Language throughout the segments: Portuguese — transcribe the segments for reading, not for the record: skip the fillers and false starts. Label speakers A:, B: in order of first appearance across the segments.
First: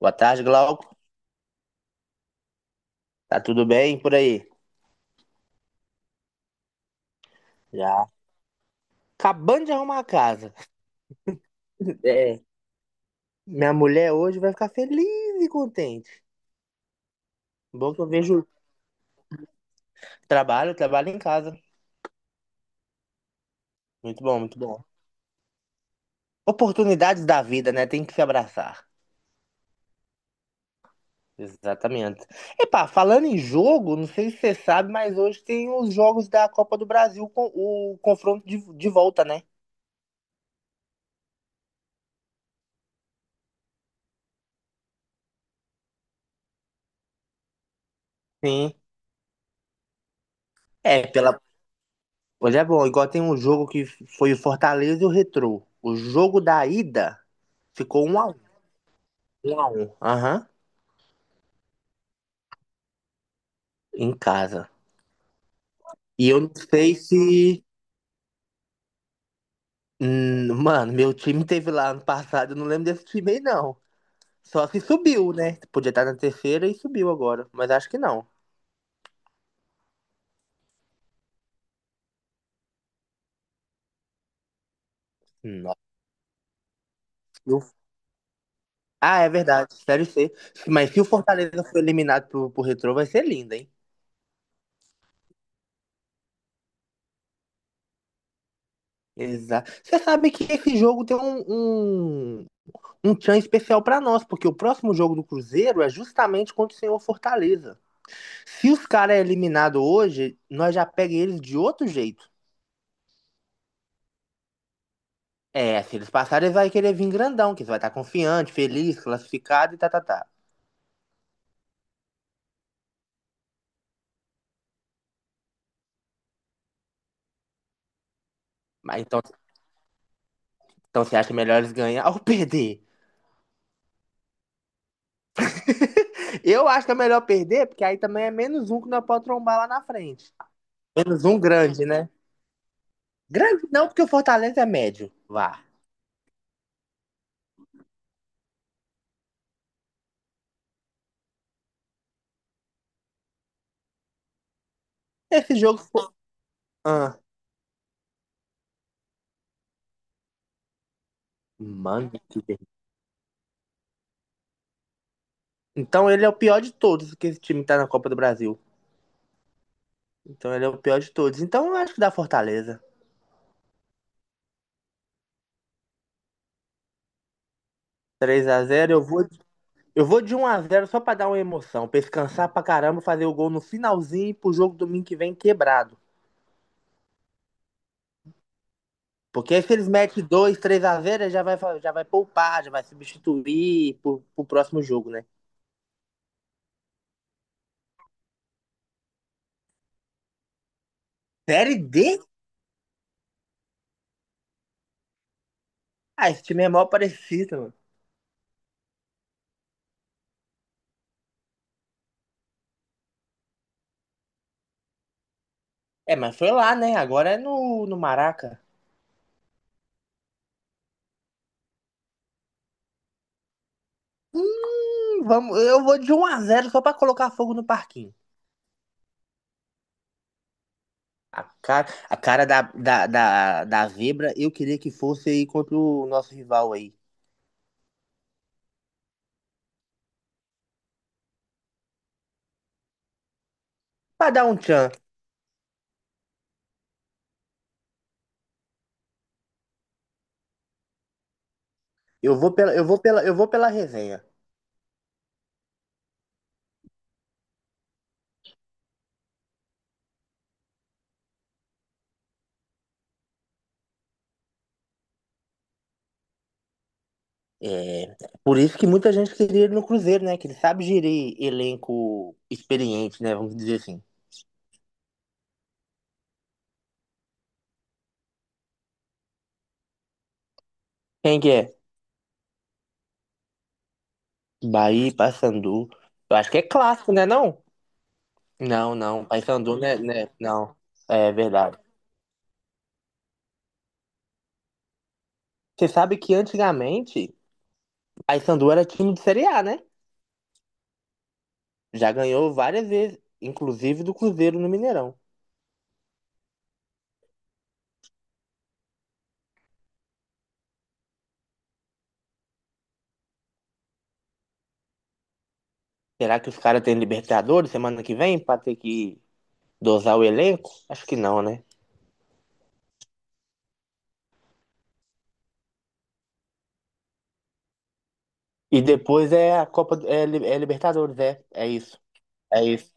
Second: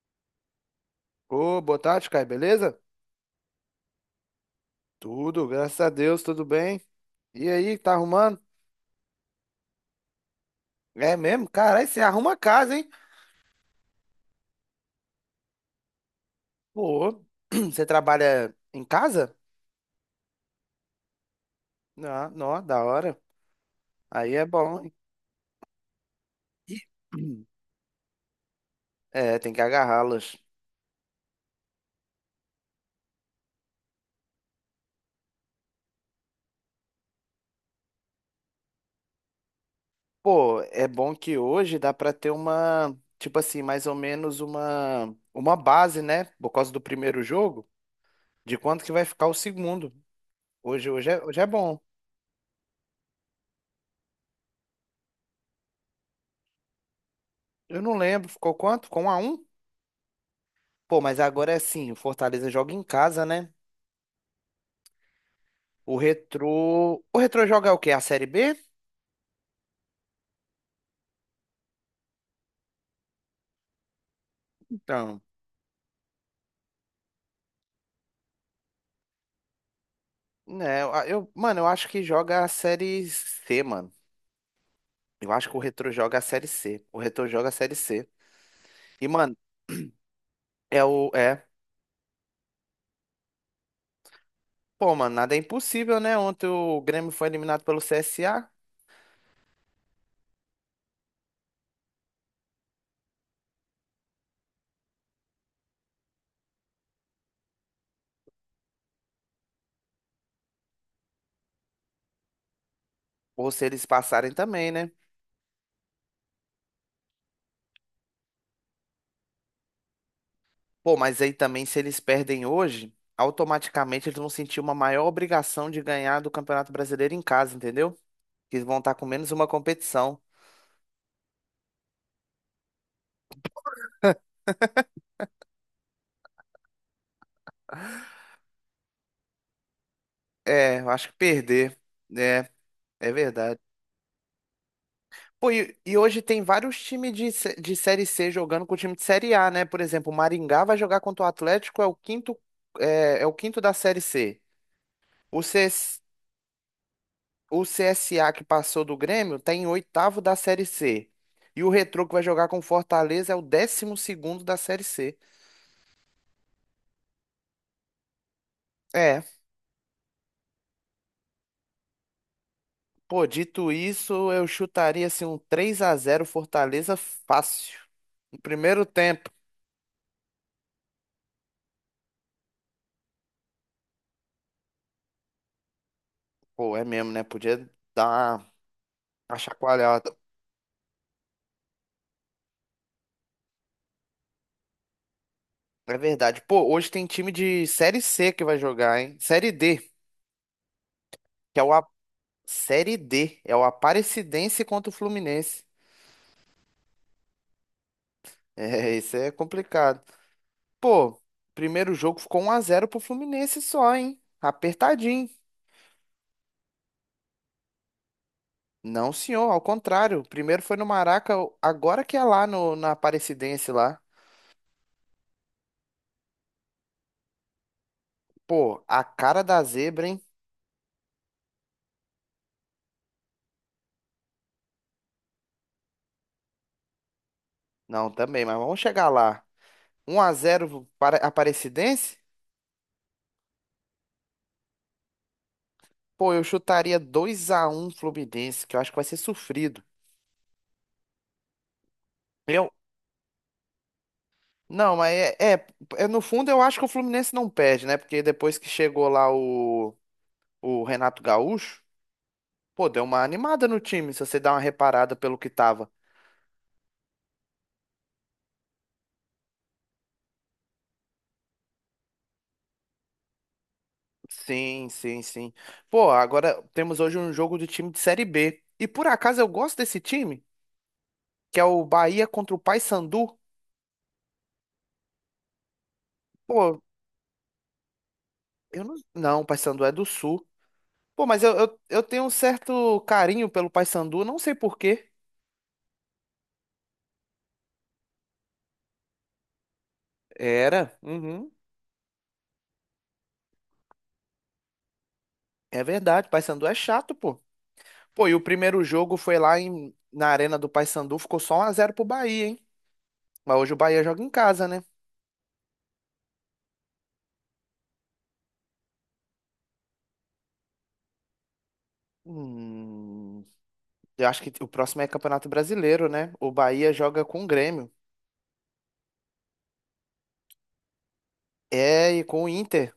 A: Boa tarde, Glauco.
B: Ô, boa tarde, Caio, beleza?
A: Tá tudo bem por aí?
B: Tudo, graças a Deus, tudo bem. E aí, tá
A: Já.
B: arrumando?
A: Acabando de arrumar a casa.
B: É mesmo? Caralho, você arruma a
A: É,
B: casa, hein?
A: minha mulher hoje vai ficar feliz e contente.
B: Pô, você
A: Bom que eu vejo
B: trabalha em casa?
A: trabalho em casa.
B: Ah, não, da hora.
A: Muito
B: Aí
A: bom,
B: é
A: muito bom.
B: bom, hein? E-
A: Oportunidades da vida, né? Tem que se abraçar.
B: É, tem que agarrá-las.
A: Exatamente. Epá, falando em jogo, não sei se você sabe, mas hoje tem os jogos da Copa do Brasil com o confronto de volta, né?
B: Pô, é bom que hoje dá pra ter uma, tipo assim, mais ou menos uma base, né? Por causa do primeiro jogo, de
A: Sim.
B: quanto que vai ficar o segundo. Hoje,
A: É,
B: hoje é,
A: pela,
B: hoje é bom.
A: Olha, é bom, igual tem um jogo que foi o Fortaleza e o Retrô. O jogo da ida
B: Eu não
A: ficou um
B: lembro,
A: a um.
B: ficou quanto? Com 1 a 1?
A: 1 a 1. Aham.
B: Pô, mas agora é assim, o Fortaleza joga em casa, né?
A: Em casa.
B: O
A: E eu não sei
B: Retrô. O Retrô
A: se.
B: joga o quê? A Série B?
A: Mano, meu time teve lá ano passado, eu não lembro desse time aí, não. Só se
B: Então.
A: subiu, né? Podia estar na terceira e subiu agora. Mas acho que não.
B: Né, mano, eu acho que joga a Série C, mano. Eu acho que o
A: Nossa.
B: Retrô joga a Série C. O Retrô joga a
A: e o-
B: Série C. E,
A: Ah, é
B: mano,
A: verdade. Série C.
B: é
A: Mas se o
B: o. É.
A: Fortaleza for eliminado pro Retrô, vai ser lindo, hein?
B: Pô, mano, nada é impossível, né? Ontem o Grêmio foi eliminado pelo CSA.
A: Exato. Você sabe que esse jogo tem um um tchan especial para nós, porque o próximo jogo do Cruzeiro é justamente contra o senhor Fortaleza. Se os caras é eliminado hoje, nós já pega eles de outro jeito.
B: Ou se eles passarem também, né?
A: É, se eles passarem, eles vai querer vir grandão, que eles vai estar confiante, feliz, classificado e tá, tá, tá.
B: Pô, mas aí também, se eles perdem hoje, automaticamente eles vão sentir uma maior obrigação de ganhar do Campeonato Brasileiro em casa, entendeu? Que eles vão estar
A: Mas
B: com
A: então,
B: menos uma competição.
A: então você acha melhor eles ganhar ou perder? Eu acho que é melhor perder, porque aí também é menos um que nós podemos trombar lá na frente.
B: É, eu acho que
A: Menos um
B: perder.
A: grande, né?
B: É, é verdade.
A: Grande não, porque o Fortaleza é médio.
B: Pô,
A: Vá.
B: e hoje tem vários times de Série C jogando com o time de Série A, né? Por exemplo, o Maringá vai jogar contra o Atlético, é o quinto da Série C.
A: Esse
B: O,
A: jogo
B: CS,
A: foi. Ah,
B: o CSA que passou do Grêmio tá em oitavo da Série C. E o Retrô
A: mano,
B: que vai
A: que.
B: jogar com o Fortaleza é o 12º da Série C.
A: Então ele é o pior de todos que esse time tá na Copa do Brasil.
B: É,
A: Então ele é o pior de todos. Então eu acho que dá Fortaleza.
B: pô, dito isso, eu chutaria assim um 3 a 0 Fortaleza fácil. No
A: Três a
B: primeiro
A: zero, eu vou,
B: tempo.
A: eu vou de 1 a 0 só pra dar uma emoção. Pra eles cansar pra caramba, fazer o gol no finalzinho e pro jogo domingo que vem quebrado.
B: Pô, é mesmo, né? Podia dar uma
A: Porque aí se eles
B: chacoalhada.
A: metem dois, 3 a 0, ele já vai poupar, já vai substituir pro próximo jogo, né?
B: É verdade. Pô, hoje tem time de Série C que vai jogar, hein? Série D, que é o
A: Série
B: A...
A: D?
B: Série D, é o Aparecidense contra o Fluminense.
A: Ah, esse time é mal parecido, mano.
B: É, isso é complicado. Pô, primeiro jogo ficou 1 a 0 pro Fluminense só, hein? Apertadinho.
A: É, mas foi lá, né? Agora é no Maraca.
B: Não, senhor, ao contrário. Primeiro foi no Maraca, agora que é lá no, na Aparecidense lá.
A: Hum, vamos, eu vou de 1 a 0 só pra colocar fogo no parquinho.
B: Pô, a cara da zebra, hein?
A: A cara, da Vibra, eu queria que fosse aí contra o nosso rival aí.
B: Não, também, mas vamos chegar lá. 1 a 0 para Aparecidense?
A: Pra dar um tchan.
B: Pô, eu chutaria 2 a 1 Fluminense, que eu acho que vai ser sofrido.
A: Eu vou
B: Eu.
A: pela, eu vou pela, eu vou pela resenha.
B: Não, mas no fundo, eu acho que o Fluminense não perde, né? Porque depois que chegou lá o Renato Gaúcho, pô, deu uma animada no time, se você dá uma reparada pelo que tava.
A: É, por isso que muita gente queria ele no Cruzeiro, né? Que ele sabe gerir elenco experiente, né? Vamos dizer assim.
B: Sim, sim, sim. Pô, agora temos hoje um jogo do time de Série B. E por acaso eu gosto desse time,
A: Quem que
B: que é
A: é?
B: o Bahia contra o Paysandu.
A: Bahia, Paysandu. Eu acho que é
B: Pô,
A: clássico, né? Não?
B: eu não.
A: Não, não.
B: Não, o
A: Paysandu,
B: Paysandu é
A: né?
B: do
A: né?
B: Sul.
A: Não.
B: Pô,
A: É
B: mas eu,
A: verdade.
B: eu, eu tenho um certo carinho pelo Paysandu, não sei por quê.
A: Você sabe que antigamente Paysandu era time de Série A, né?
B: Era. Uhum.
A: Já ganhou várias vezes, inclusive do Cruzeiro no Mineirão.
B: É verdade. Paysandu é chato, pô. Pô, e o primeiro jogo foi lá na Arena do Paysandu, ficou só 1 a 0 pro Bahia, hein? Mas hoje o Bahia joga em casa, né?
A: Será que os caras têm Libertadores semana que vem para ter que dosar o elenco? Acho que não, né?
B: Hum, eu acho que o próximo é Campeonato Brasileiro, né? O Bahia joga com o Grêmio.
A: E depois é a Copa, é Libertadores, é isso,
B: É, e com o
A: é isso.
B: Inter.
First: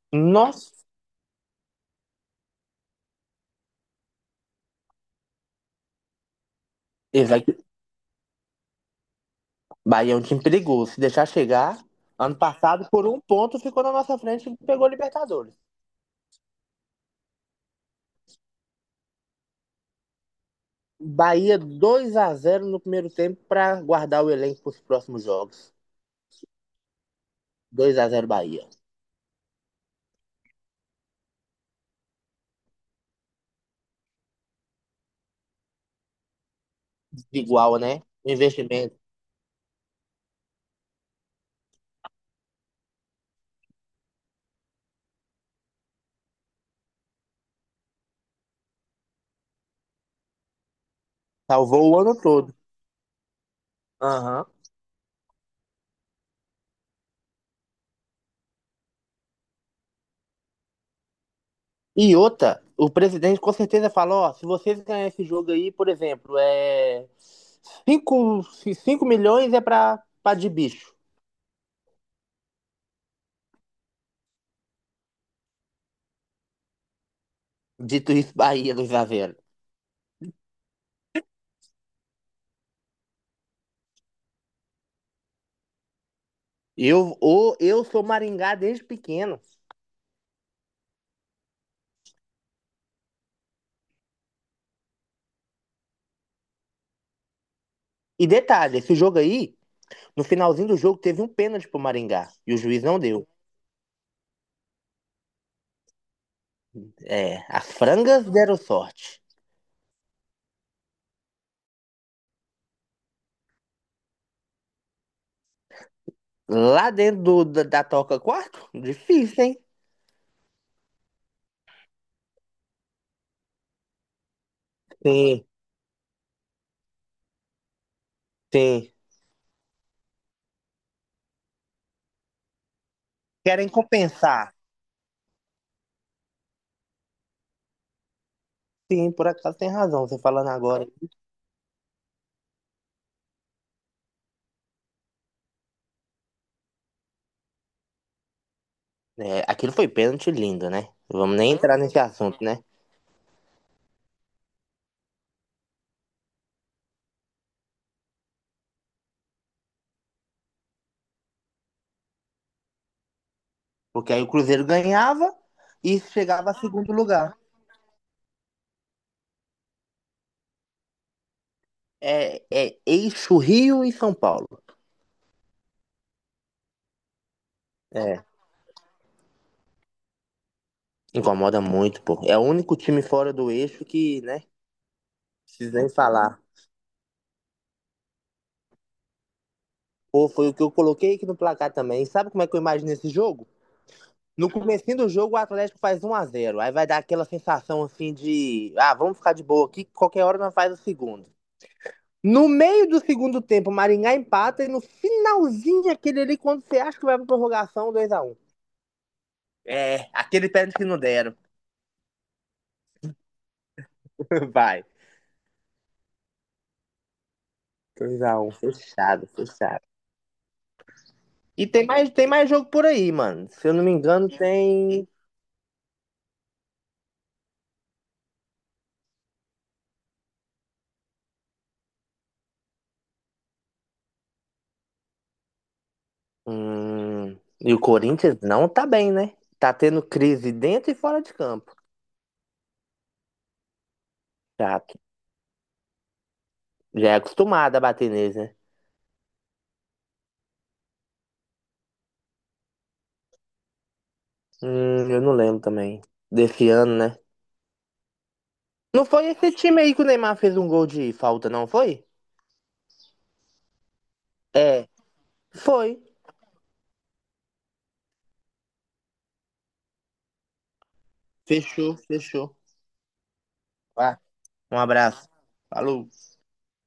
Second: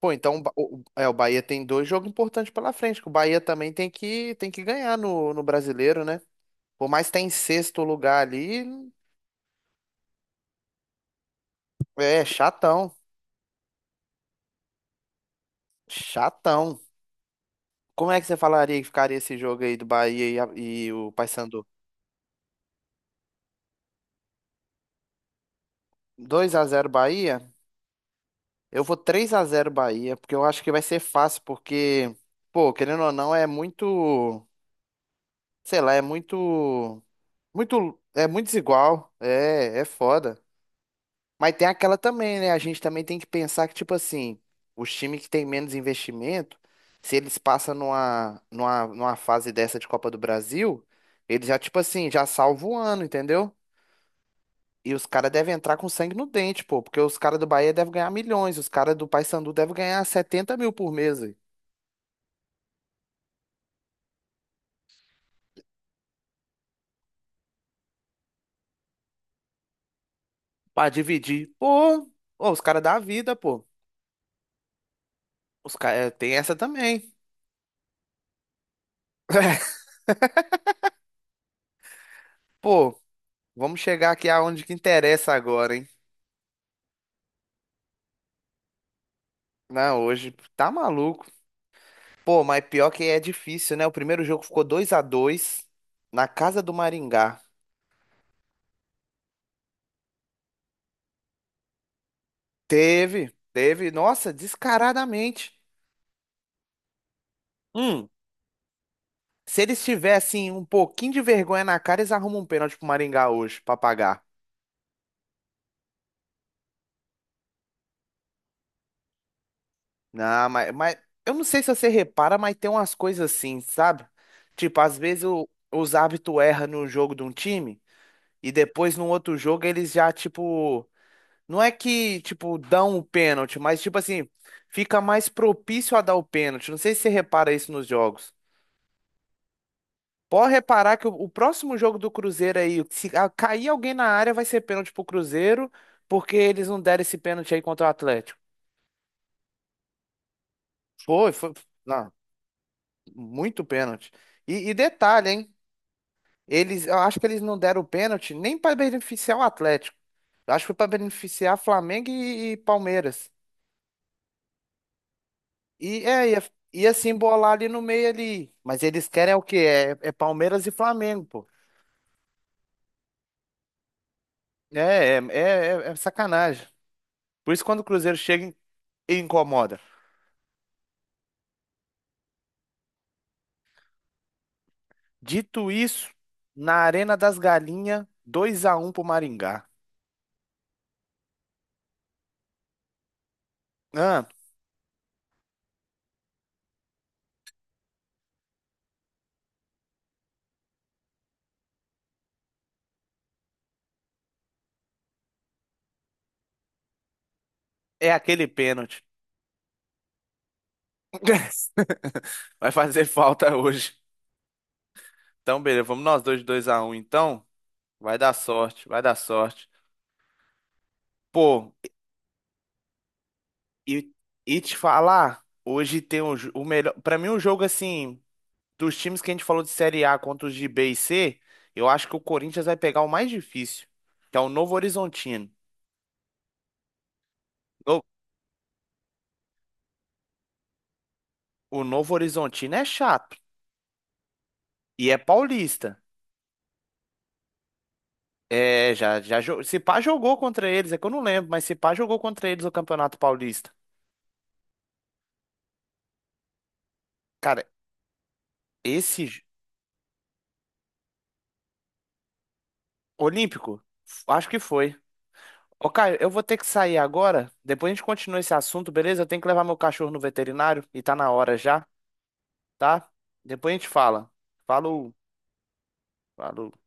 B: Pô, então o, Ba-
A: Nossa,
B: o- é, o Bahia tem dois jogos importantes pela frente, que o Bahia também tem que ganhar no Brasileiro, né? Por mais que tá em
A: exato.
B: sexto lugar ali,
A: Bahia é um time perigoso. Se deixar chegar,
B: é
A: ano passado
B: chatão.
A: por um ponto ficou na nossa frente e pegou Libertadores.
B: Chatão. Como é que você falaria que ficaria esse jogo aí do Bahia e o
A: Bahia
B: Paysandu?
A: 2 a 0 no primeiro tempo para guardar o elenco para os próximos jogos.
B: 2 a 0 Bahia?
A: 2 a 0 Bahia.
B: Eu vou 3 a 0 Bahia, porque eu acho que vai ser fácil, porque, pô, querendo ou não, é muito, sei lá, é muito,
A: Igual,
B: muito,
A: né?
B: é
A: O
B: muito
A: investimento
B: desigual, é foda. Mas tem aquela também, né? A gente também tem que pensar que, tipo assim, os times que têm menos investimento, se eles passam numa fase dessa de Copa do Brasil, eles já, tipo
A: salvou o
B: assim,
A: ano
B: já
A: todo.
B: salvam o ano, entendeu?
A: Aham.
B: E os caras devem entrar com sangue no dente, pô, porque os caras do Bahia devem ganhar milhões, os caras do Paysandu devem ganhar 70 mil por mês, véi,
A: E outra, o presidente com certeza fala, ó, se vocês ganharem esse jogo aí, por exemplo, é cinco cinco milhões é pra de
B: pra
A: bicho.
B: dividir. Pô, ô, os caras da vida, pô. Os caras tem essa também.
A: Dito isso, Bahia do Isavero.
B: Pô, vamos chegar aqui aonde que interessa agora, hein?
A: Eu sou Maringá desde pequeno.
B: Não, hoje tá maluco. Pô, mas pior que é difícil, né? O primeiro jogo ficou 2 a 2 na casa do Maringá.
A: E detalhe, esse jogo aí, no finalzinho do jogo, teve um pênalti pro Maringá. E o juiz não deu.
B: Teve, teve, nossa, descaradamente.
A: É, as
B: Hum,
A: frangas deram sorte.
B: Se eles tivessem um pouquinho de vergonha na cara, eles arrumam um pênalti pro Maringá hoje pra pagar.
A: Lá dentro da toca 4? Difícil, hein?
B: Não, mas eu não sei se você repara, mas tem umas coisas assim, sabe? Tipo, às vezes
A: Sim,
B: os árbitros erram no jogo de um time e
A: sim.
B: depois no outro jogo eles já, tipo. Não é que, tipo, dão o pênalti,
A: Querem
B: mas, tipo assim,
A: compensar.
B: fica mais propício a dar o pênalti. Não sei se você repara isso nos jogos.
A: Sim, por acaso tem razão, você falando
B: Pode
A: agora.
B: reparar que o próximo jogo do Cruzeiro aí, se cair alguém na área, vai ser pênalti pro Cruzeiro, porque eles não deram esse pênalti aí contra o Atlético.
A: É, aquilo foi pênalti lindo, né?
B: Foi,
A: Vamos nem
B: foi,
A: entrar nesse
B: não,
A: assunto, né?
B: muito pênalti. E detalhe, hein? Eles, eu acho que eles não deram o pênalti nem para beneficiar o Atlético. Eu acho que foi para beneficiar Flamengo e Palmeiras.
A: Porque aí o Cruzeiro ganhava e
B: E é, ia,
A: chegava a segundo
B: ia se
A: lugar.
B: embolar ali no meio ali. Mas eles querem é o quê? É, é Palmeiras e Flamengo, pô.
A: É eixo Rio e São Paulo.
B: É sacanagem. Por isso quando o Cruzeiro
A: É,
B: chega e incomoda.
A: incomoda muito, pô. É o único time fora do eixo que, né?
B: Dito
A: Precisa nem
B: isso,
A: falar.
B: na Arena das Galinhas, 2x1 pro Maringá.
A: Pô, foi o que eu coloquei aqui no placar também. E sabe como é que eu imagino esse jogo?
B: Ah,
A: No comecinho do jogo, o Atlético faz 1 a 0. Aí vai dar aquela sensação assim de, ah, vamos ficar de boa aqui, qualquer hora nós faz o segundo. No meio do segundo tempo, o Maringá empata e no finalzinho aquele ali, quando você acha que vai pra prorrogação,
B: é
A: 2 a 1.
B: aquele pênalti.
A: É, aquele pênalti que não deram.
B: Vai fazer falta hoje.
A: Vai.
B: Então, beleza, vamos nós dois de 2x1, então. Vai
A: Dois
B: dar
A: a um
B: sorte, vai dar
A: fechado,
B: sorte.
A: fechado. E
B: Pô,
A: tem mais jogo por aí, mano. Se eu não me
B: e,
A: engano,
B: e te
A: tem.
B: falar, hoje tem o melhor. Pra mim, o jogo assim, dos times que a gente falou de Série A contra os de B e C, eu acho que o Corinthians vai pegar o mais difícil, que é o Novo Horizontino.
A: Hum, E o
B: No-
A: Corinthians não tá bem, né? Tá tendo crise dentro e fora de campo.
B: o Novo Horizontino é chato
A: Chato.
B: e é paulista.
A: Já é acostumado a bater neles, né?
B: É, se pá jogou contra eles, é que eu não lembro, mas se pá jogou contra eles o Campeonato Paulista.
A: Eu não lembro também. Desse ano, né?
B: Cara,
A: Não
B: esse
A: foi
B: j-
A: esse time aí que o Neymar fez um gol de falta, não foi?
B: Olímpico, acho que
A: É,
B: foi. Ô,
A: Foi.
B: Caio, eu vou ter que sair agora. Depois a gente continua esse assunto, beleza? Eu tenho que levar meu cachorro no veterinário e tá na hora já,
A: Fechou, fechou.
B: tá? Depois a gente
A: Vá,
B: fala.
A: um
B: Falou,
A: abraço. Falou.
B: falou.